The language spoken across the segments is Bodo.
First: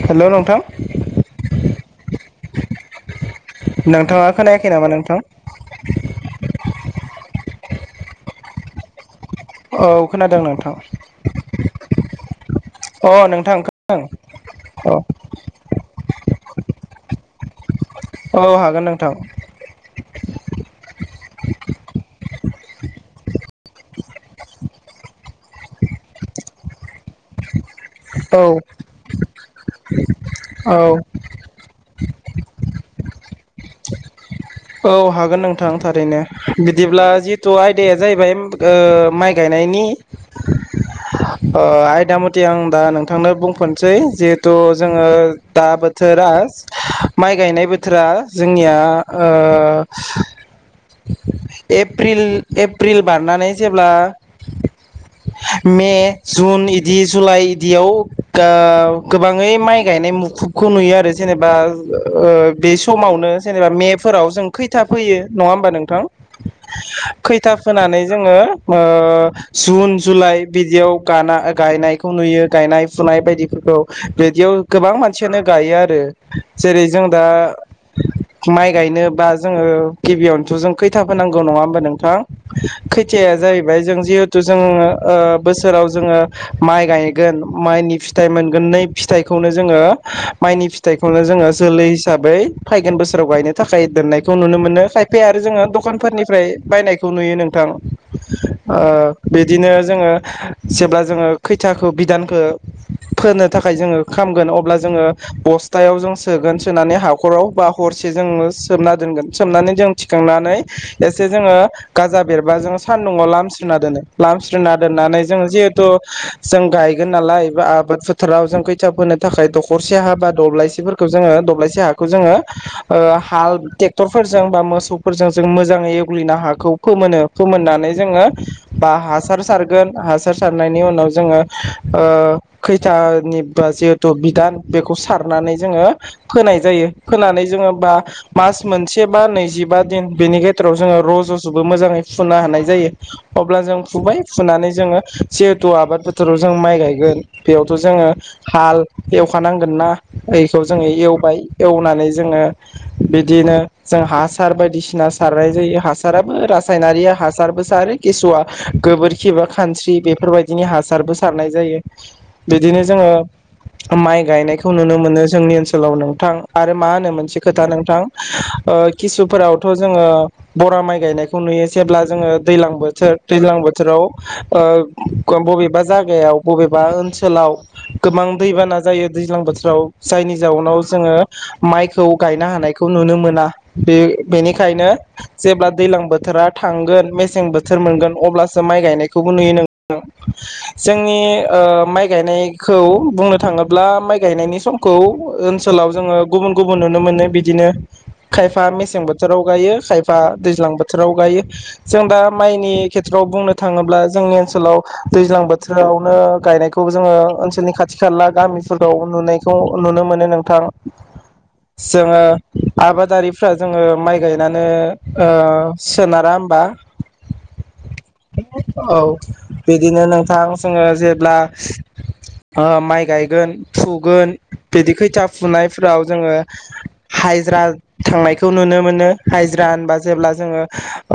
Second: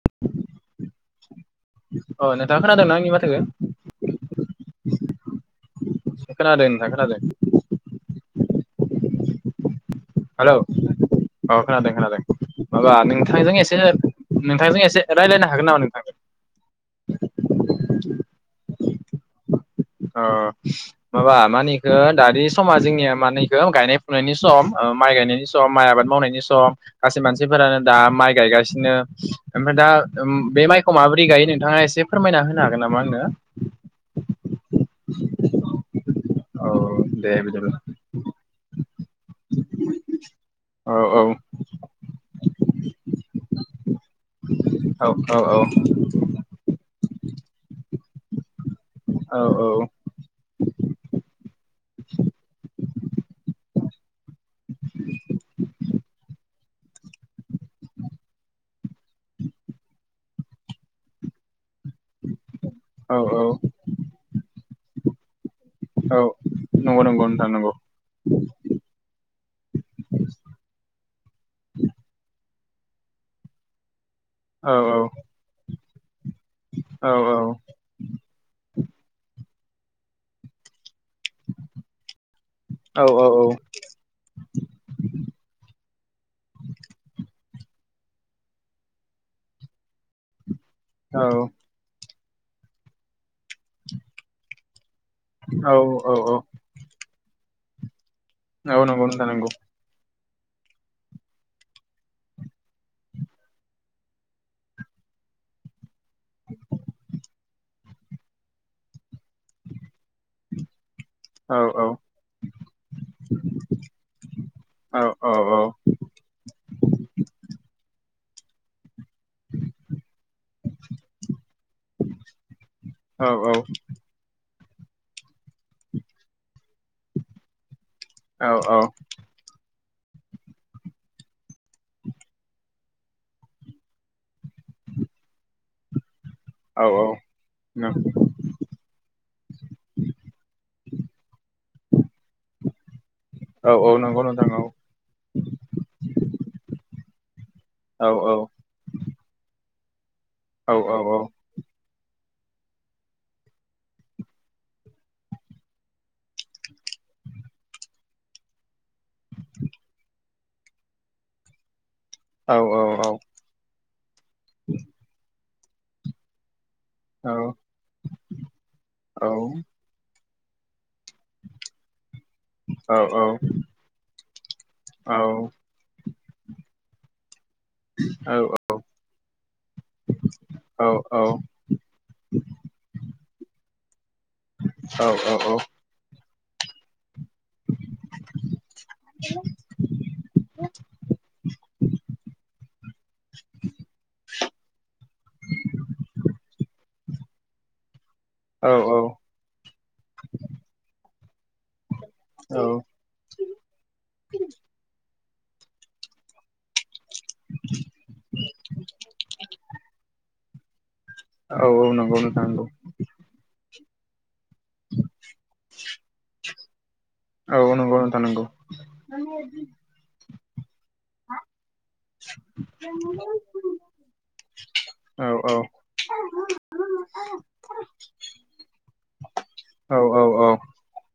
हेल' नोंथां अ नोंथाङा खोनादोंना आंनि माथोखौ नोंथाङा खोनायाखै नामा नोंथां? खोनादो नोंथां खोनादो। औ खोनादों नोंथां। औ खोनादों खोनादों। माबा अ नोंथांजों नोंथां एसे खोनादों नोंथांजों औ एसे रायज्लायनो हागोन नामा नोंथां? औ हागोन नोंथां। औ माबा मानिखो दानि समा जोंनिया मानिखो गायनाय फुनायनि सम अ माइ गायनायनि सम माइ आबाद मावनायनि सम गासै मानसिफोरानो दा माइ औ गायगासिनो ओमफ्राय उम दा बे औ माइखौ माबोरै गायो नोंथाङा एसे फोरमायना होनो हागोन नामा आंनो? औ हागोन नोंथां थारैनो। औ बिदिब्ला दे जिथु बिदिब्ला आयदाया जाहैबाय माइ गायनायनि। औ औ। अ--आयदा मथे आं दा नोंथांनो बुंफ'नसै जिहेथु जोङो औ औ दा बोथोरा माइ गायनाय बोथोरा जोंनिया ओ एड्रियन एप्रिल बारनानै जेब्ला मे, जुन बिदि जुलाइ बिदियाव ओ गोबाङै माइ गायनाय मुखुबखौ नुयो आरो जेनेबा ओ बे औ समावनो जेनेबा औ मेफोराव जों खैथा फैयो नङा होमबा नोंथां? औ नंगौ नंगौ नोंथां खैथा नंगौ फोनानै जोङो ओ जुन जुलाइ बिदियाव गाना गा गायनायखौ नुयो। गायनाय फुनाय बायदिफोरखौ बिदियाव औ औ गोबां मानसियानो गायो आरो। जेरै जों दा औ माइ गायनोबा जोङो गिबियावनोथ' जों खैथा होनांगौ नङा होमबा नोंथां? औ औ खैथिया औ जाहैबाय जों जिहेथु जोङो ओ बोसोराव जोङो माइ गायगोन माइनि फिथाइ मोनगोन। नै फिथाइखौनो जोङो माइनि औ फिथाइखौनो जोङो जोलै हिसाबै फैगोन बोसोराव गायनो थाखाय दोननायखौ नुनो मोनो। खायफाया आरो जोङो औ औ दखानफोरनिफ्राय बायनायखौ खौ नुयो नोंथां। ओ औ नंगौ नोंथां नंगौ बिदिनो जोङो जेब्ला जोङो खैथाखौ बिदानखौ फोनो थाखाय जोङो खामगोन अब्ला जोङो बस्थायाव सोगोन सोनानै हाखराव बा हरसे जोङो सोमना दोनगोन सोमनानै जों थिखांनानै एसे जोङो औ औ गाजा बेरबा जोङो सान्दुङआव लामस्रिना दोनो लामस्रिना औ दोन्नानै औ जोङो जिहेथु जों गायगोन नालाया आबाद फोथाराव जों खैथ फोनो थाखाय दखरसे हा बा दब्लायसेफोरखौ जोङो दब्लायसि हाखौ जोङो ओ औ औ हाल ट्रेक्टरफोरजों बा मोसौफोरजों जों मोजाङै एवग्लिनो हाखौ फोमोनो फोमोननानै जोङो औ औ बा हासार सारगोन। हासार सारनायनि उनाव जोङो ओ खैथानि बा जिहेथु बिदान बेखौ सारनानै जोङो फोनाय औ जायो फोनानै जोङो बा मास मोनसे बा नैजिबा दिन बेनि गेजेराव जोङो र' ज' जोबो मोजाङै फुनो हानाय जायो। अब्ला जों औ फुबाय नंगौ नोंथां फुनानै जोङो जिहेथु आबाद फोथोराव जों माइ गायगोन। बेयावथ' औ जोङो हाल एवखानांगोन ना बेखौ औ जोङो औ एवबाय एवनानै जोङो बिदिनो जों हासार बायदिसिना सारनाय जायो। हासाराबो रासायनारिया हासारबो सारो। किसुवआ गोबोरखि बा खानस्रि बेफोरबायदिनि हासारबो सारनाय जायो औ बिदिनो औ जोङो माइ गायनायखौ नुनो मोनो जोंनि ओनसोलाव नोंथां आरो मा होनो मोनसे खोथा नोंथां ओ किसुफोरावथ' जोङो ओ बरा माइ गायनायखौ नुयो जेब्ला, जोङो दैज्लां औ बोथोर औ दैज्लां बोथोराव ओ ख बबेबा जाग जायगायाव बबेबा ओनसोलाव गोबां दैबाना जायो दैज्लां बोथोराव जायनि जाउनाव जोङो माइखौ गायनो हानाय नुनो मोना बे-बेनिखायनो जेब्ला दैज्लां बोथोरा थांगोन मेस सें बोथोर मोनगोन अब्लासो माय गायनायखौबो नुयो नोंथां जोंनि ओ माय गायनाय नायखौ बुंनो थाङोब्ला माइ गायनायनि समखौ ओनसोलाव जोङो गुबुन गुबुन नुनो मोनो बिदिनो खायफा मेसें बोथोराव गायो खायफा दैज्लां बोथोराव गायो। जों दा माइनि खेथ्रआव बुंनो थाङोब्ला जोंनि ओनसोलाव दैज्लां बोथोरावनो गायनायखौ जोङो ओनसोलनि खाथि खाला गामिफोरखौ नुनायखौ नुनो मोनो नोंथां। औ नंगौ जोङो नोंथां। आबादारिफ्रा जोङो माइ गायनानै ओ सोनारा होनबा? औ नंगौ नोंथां नंगौ औ बिदिनो नोंथां जोङो जेब्ला ओ माइ गायगोन फुगोन बिदि खैथा औ औ फुनायफोराव जोङो हाजिरा थांनायखौ नुनो मोनो हाजिरा औ होनबा औ जेब्ला औ जोङो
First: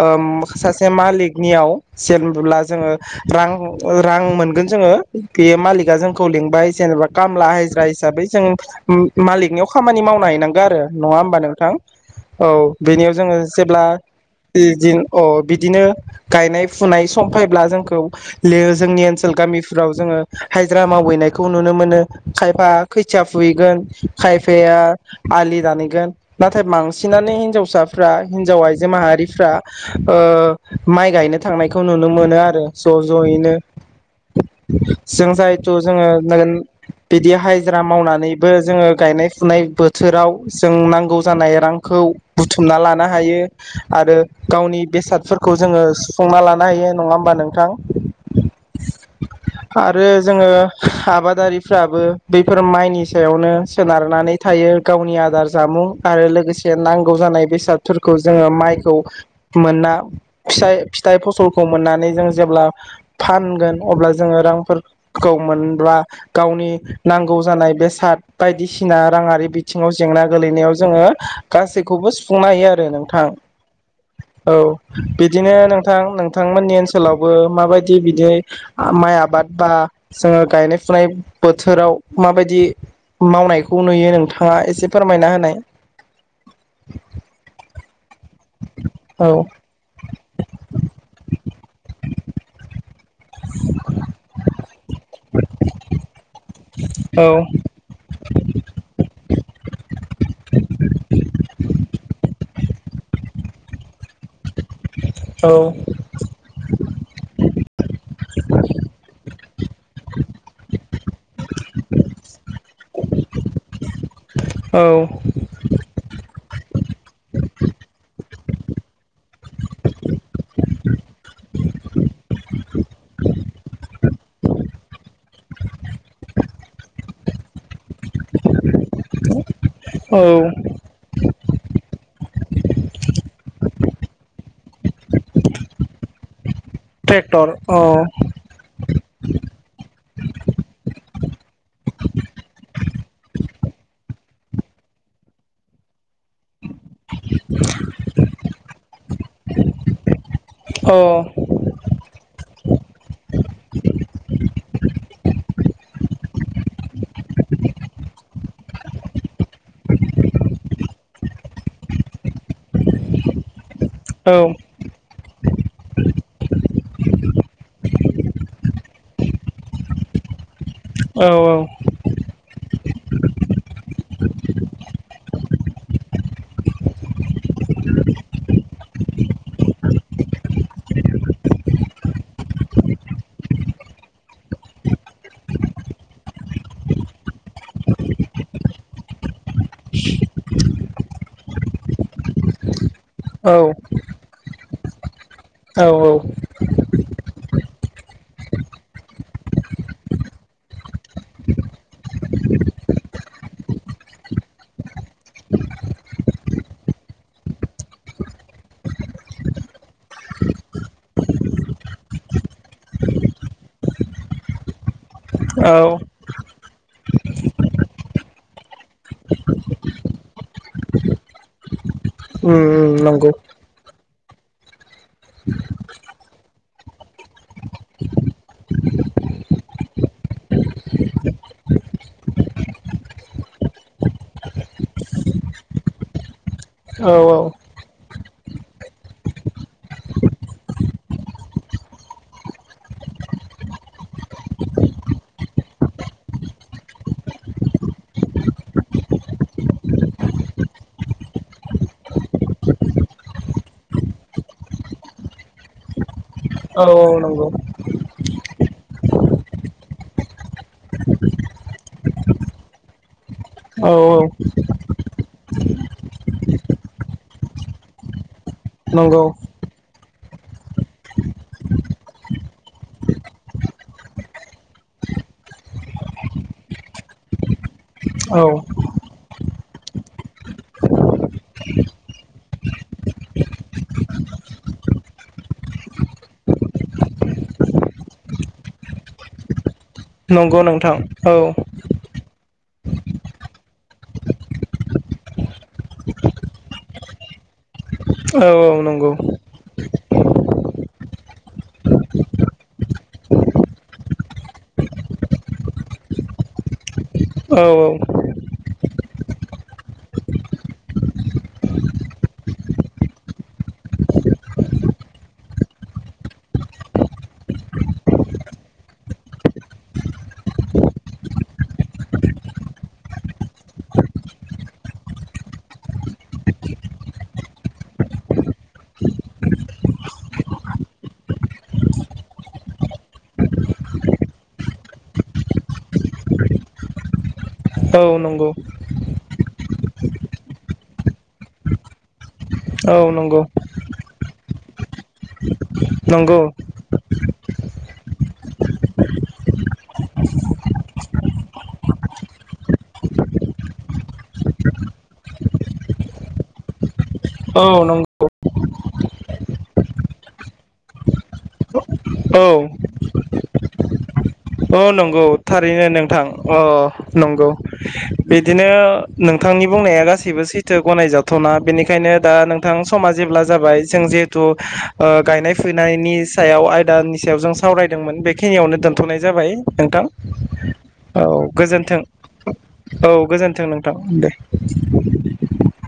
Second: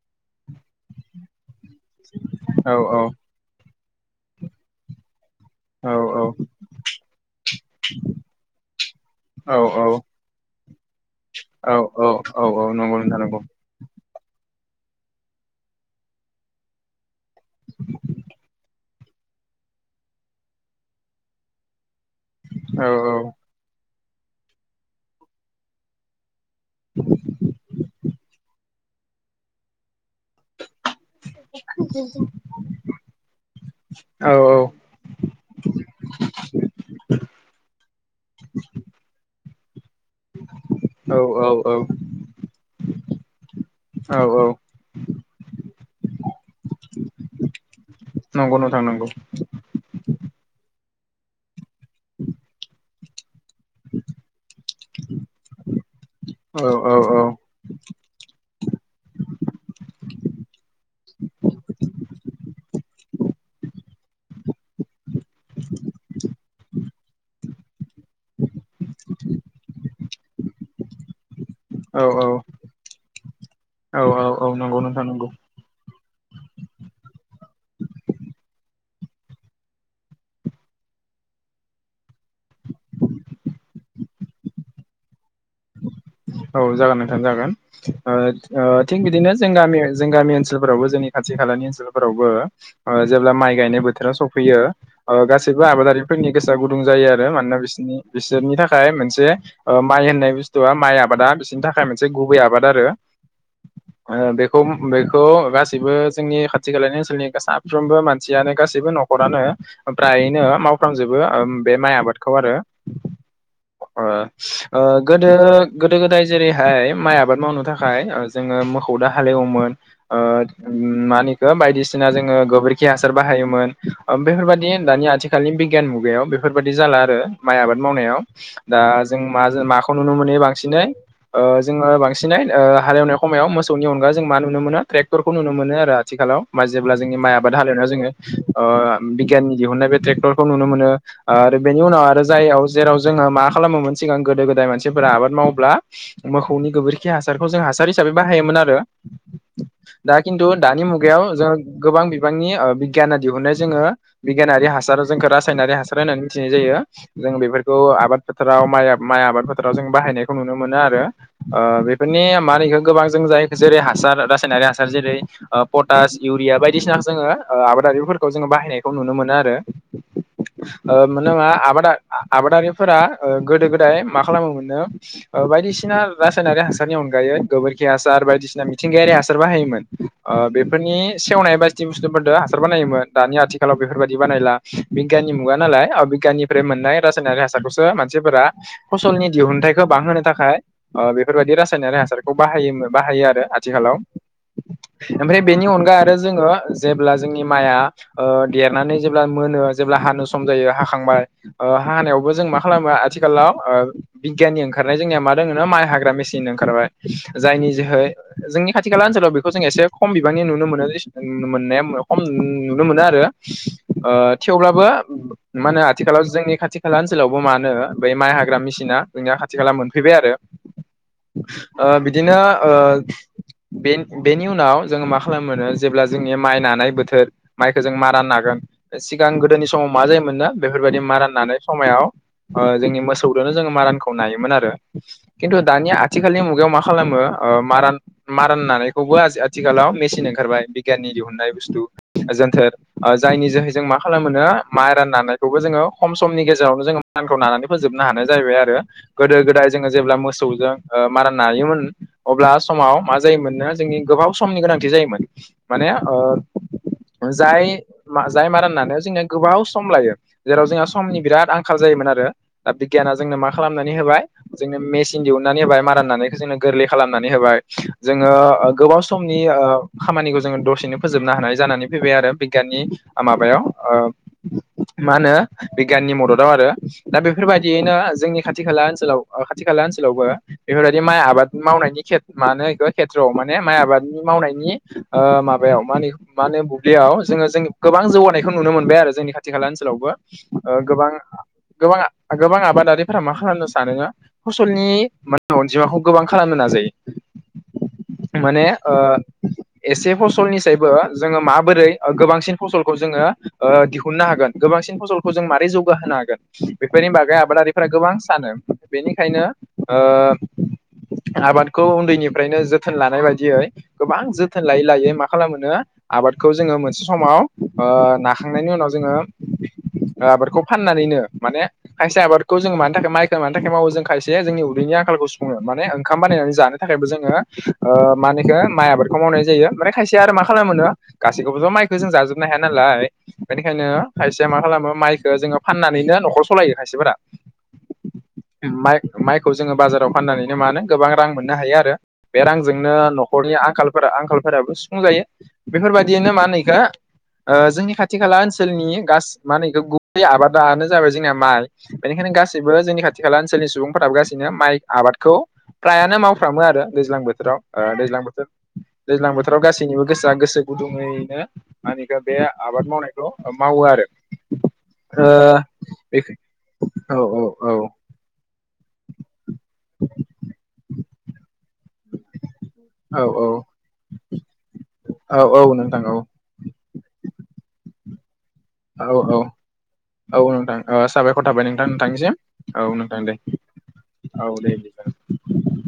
ओम सासे मालिकनियाव जेब्ला औ जोङो औ रां रां मोनगोन जोङो बेयो औ मालिगा जोंखौ लिंबाय जेनेबा खामला हाजिरा हिसाबै जों औ मा-मालिकनियाव खामानि माव मावना हैनांगोन आरो नङा होमबा औ नोंथां औ नंगौ बेनियाव नोंथां जोङो नंगौ जेब्ला इदिं अ बिदिनो गायनाय फुनाय सम फैब्ला जोंखौ लिओ जोंनि ओन सोल गामिफ्राव जोङो हाजिरा मावहैनायखौ नुनो मोनो खायफा औ खैथिया फुहैगोन खायफाया आलि दानहैगोन नाथाय बांसिनानो हिनजावसाफ्रा हिन्जाव आइजो माहारिफ्रा ओ माइ गायनो थांनायखौ नुनो मोनो आरो ज' ज'यैनो औ जों जायथु जोङो नोगोन बिदि हाजिरा मावनानैबो जोङो गायनाय फुनाय बोथोराव जों नांगौ जानाय औ रांखौ बुथुमना लानो हायो आरो औ औ औ गावनि बेसादफोर खौ जोङो सुफुंना लानो हायो नङा होमबा नोंथां? नंगौ नोंथां। नंगौ आरो जोङो आबादारि फ्राबो बैफोर माइनि सायावनो सोनारनानै थायो गावनि आ जामुं आरो औ लोगोसे औ नांगौ औ जानाय बेसाद फोरखौ जोङो माइखौ मोना। फिसाइ फिथाइ फसलखौ मोननानै जों जेब्ला फानगोन अब्ला जोङो रां फोर खौ मोनब्ला गावनि नांगौ जानाय बेसाद बायदि सिना राङारि बिथिङाव जेंना गोलैनायाव जोङो औ गासैखौबो सुफुंनो हायो आरो नोंथां औ औ नंगौ नोंथां नंगौ बिदिनो नों नोंथां नोंथांमोननि ओनसोलावबो माबायदि बिदि माइ आबाद बा जोङो गायनाय फुनाय फुनाय बोथोराव माबायदि मावनायखौ नुयो नोंथाङा एसे फोरमायना होनाय। औ जागोन नोंथां जागोन। ओ ओ थिग औ बिदिनो जों गामि जों गामि ओनसोल फोरावबो जोंनि खाथि खालानि ओनसोल फोरावबो ओ जेब्ला माइ गायनाय बोथोराव सफैयो ओ गासैबो आबादारि फोरनि गोसोआ गुदुं जायो आरो औ मानोना बिसनि बिसोरनि थाखाय मोनसे माइ होननाय बुस्थुआ माइ आबादा बिसोरनि थाखाय मोनसे गुबै आबाद आरो। ओ बेखौ बेखौ गासैबो औ जोंनि खाथि खालानि ओनसोलनि साफ्रोमबो मानसियानो गासैबो न' खरानो फ्रायनो मावफ्राम जोबो बे माइ आबादखौ आरो। ओ ओ औ गोदो गोदो गोदाय जेरैहाय माइ आबाद मावनो थाखाय ओ जोङो मोखौ दो हा हालेवोमोन ओ मा होनो बेखौ बायदिसिना जोङो गोबोरखि हासार बाहायोमोन। बेफोरबादि दानि आथिखालनि बिगियान मुगायाव बेफोरबादि जाला आरो माइ आबाद मावनायाव। दा जों मा जों माखौ नुनो मोनो औ बां ओ जोङो बांसिनै ओ हालेवनाय समायाव मोसौनि अनगा जों मा नुनो मोनो ट्रेक्टरखौ नुनो मोनो आरो। आथिखालाव। मा जेब्ला जोंनि माइ ट्रेक्टर आबाद हालेव अ नायाव जोङो ओ बिगियाननि दिहुनाय बे ट्रेक्टरखौ नुनो मोनो। ओ आरो बेनि उनाव आरो जायावलजेराव जोङो मा खालामोन सिगां गोदो गोदाय मानसिफोरा आबाद मावोब्ला मोखौनि गोबोरखि हासारखौ जों हासार हिसाबै बाहायोमोन आरो। दा खिन्थु दानि अ मुगायाव जों गोबां बिबांनि बिगियाना दिहुननाय जोङो बिगियानारि हासाराव जोंखौ रासायनारि हासार होना मिथिनाय जायो जों बेफोरखौ आबाद फोथाराव माइ माइ आबाद फोथाराव जों बाहायनाय मोनो आरो ओ बेफोरनि मा होनो बेखो गोबां जों जायो जेरै हासार औ रासनारि हासार जेरै पटास इउिया बायदि बायदिसिना जोङो आबादारि फोरखौ जोङो बाहायनायखौ नुनो मोनो आरो। ओ मोन औ नोङा आबादा आबादारि फोरा गोदो गोदाय मा खालामो मोननो ओ बायदिसिना रासायनारि हासारनि अनगायै गोबोरखि हासार बायदिसिना मिथिंगायारि हासार बाहायोमोन। ओ बेफोरनि सेवनाय बायस्थि बुस्थु फोरदो हासार बानायोमोन दानि आथिखालाव बेफोरबायदि बानायला। बिगियाननि मुगा नालाय अ बिगियान निफ्राय मोननाय रासायनारि हारखौसो मानसिफोरा फसलनि दिहुनथाय हो बां होनो थाखाय ओ बेफोर बायदि रासायनारि हासारखौ बाहा बाहायो आरो औ आथिखालाव। ओमफ्राय बेनि औ अनगा आरो जोङो जेब्ला जोंनि माइआ ओ देरनानै जेब्ला मोनो जेब्ला हानो सम जायो हाखांबाय ओ हानायावबो जों मा खालामो आथिखालाव ओ बिगियाननि ओंखारनाय जोंनिया मा दङोनो माइ हाग्रा मेसिन ओंखारबाय जायनि जोहै जोंनि खाथि खाला ओनसोलाव बेखौ जों एसे खम बिबांनि नुनो मोनो जेसेनो नुनो मोननाय खम नुनो मोनो आरो ओ थेवब्लाबो मा औ होनो आथिखालाव जोंनि खाथि खाला ओनसोलावबो मानो बै माइ हाग्रा मेसिना जोंनिया खाथि खाला मोनफैबाय आरो ओ बिदिनो उम ओ उम नंगौ बे बेनि उनाव जोङो मा खालामोनो जेब्ला जोंनि माइ नानाय बोथोर माइखौ जों मारा नागोन सिगां गोदोनि समाव मा जायोमोननो बेफोर बायदि मारा नानाय समायाव ओ जोंनि मोसौ दोंनो जों मारानखौ खौ नायोमोन आरो खिन्थु दानिया आथिखालनि मुगायाव मा औ खालामो ओ मारान मारान नानायखौ बोआस आथिखालाव मेसिन ओंखारबाय बिगियाननि दिहुुननाय बुस्थु ओ जोनथोर ओ जायनि जोहै जों माख खालामो माइरान नानायखौबो जोङो खम समनि गेजेरावनो जोङो माइरानखौ नानानै फोजोबनो हानाय जाहैबाय आरो गोदो गोदाय जोङो जेब्ला मोसौजों ओ मारा नायोमोन अब्ला समाव मा जायोमोननो जों नि गोबाव समनि गोनांथि जायोमोन माने ओ औ नंगौ जाय मा जाय माइराननानो जोंनिया गोबाव सम लायो। जेराव जोंहा समनि बिराद आंखाल जायोमोन आरो दा बिगियाना जोंनो माख औ खालामनानै होबाय जोंनो मेसिन दिहुननानै होबाय माराननानैखौ जोनो गोरलै खालामनानै होबाय। जोङो ओ गोबाव नंगौ समनि ओ खामानिखौ जोङो दसेनो फोजोबनो हानाय जानानै फैबाय आरो बिगियाननि ओ माबायाव ओ मा होनो बिगियाननि मददाव आरो दा बेफोर बायदियैनो औ खाथि खाला ओनसोलाव ओ खाथि खाला ओनसोलावबो बेफोरबायदि माइ आबाद मावनायनि खेथ मानो बे खेथ्रआव माने माइ आबादनि मा मावनायनि ओ माबायाव मा होनो बुब्लियाव जोङो जों गोबां जौगानायखौ नुनो मोनबाय आरो जोंनि खाथि खाला ओनसोलावबो नंगौ ओ नोंथां गोबां औ गोबां आबादारि फोरा मा खालामनो सानो फसलनि माहोनो अनजिमाखौ गोबां खालामनो नाजायो। औ माने ओ नंगौ एसे फसलनिसायबो जोङो माबोरै ओ गोबांसिन फसलखौ जोङो ओ दिहुननो हागोन गोबां बांसिन फसलखौ जों मारै जौगाहोनो हागोन बेफोरनि बागै औ आबादारिफोरा गोबां औ सानो बेनिखायनो ओ आबादखौ उन्दैनिफ्रायनो जोथोन लानाय बायदियै गोबां जोथोन लायै लायै मा खालामोनो आबादखौ जोङो मोनसे समाव ओ नाखांनायनि उनाव जोङो ओ आबादखौ फाननानैनो माने खायसे आबाद खौ जोङो मानि थाखाय मावखो मानि थाखाय मावो जों खायसे उदैनि आंखालखौ सुफुङो माने ओंखाम बानायनानै जानो थाखायबो जोङो ओ मानेखो माइ आबादखौ मावनाय जायो माने खायसेया आरो मा खालामोनो गासैखौबोथ' माइखो जों जाजोबनो हाय हाया नालाय बेनिखायनो खायसेया मा खालामो माइखो जोङो फाननानैनो न'खर सालायो खायसेफोरा औ नंगौ। माइ माइखौ जोङो बाजाराव फाननानैनो मानो गोबां रां मोननो हायो आरो बे रांजोंनो औ नंगौ न'खरनि आंखालफोर आंखालफोराबो सुफुं जायो। बेफोरबायदियैनो नंगौ माहोनो इखो ओ जोंनि खाथि खाला ओनसोलनि गास माहोनो‌ इखो गुबै आबादानो जाबाय जोंनिया माइ। बेनिखायनो गासैबो जोंनि खाथि खाला ओनसोलनि सुबुंफोराबो गासैनो माइ आबादखौ फ्रायानो मावफ्रामो आरो दैज्लां बोथोराव औ ओ दैज्लां नंगौ बोथोर दैज्लां बोथोराव गासैनिबो गोसोआ गोसो गुदुङैनो आंनिखौ बे औ आबाद मावनायखौ मावो आरो औ नंगौ ओ थारैनो नोंथां बे अ औ अ नंगौ औ बिदिनो नोंथांनि बुंनाया गासैबो सैथो गनाय जाथावना बेनिख बेखायनो दा नोंथां समा औ जेब्ला औ जाबाय जों जिहेथु ओ गायनाय औ नोंथां फुनायनि औ सायाव आय नि सायाव जों सावरायदोंमोन बेखिनियावनो औ दोनथनाय औ जाबाय नोंथां औ नोंथां ओ औ साबायखर थाबाय नोंथां गोजोनथों नोंथांनिसिम नोंथां औ दे गोजोनथों नोंथां औ दे [inaudible]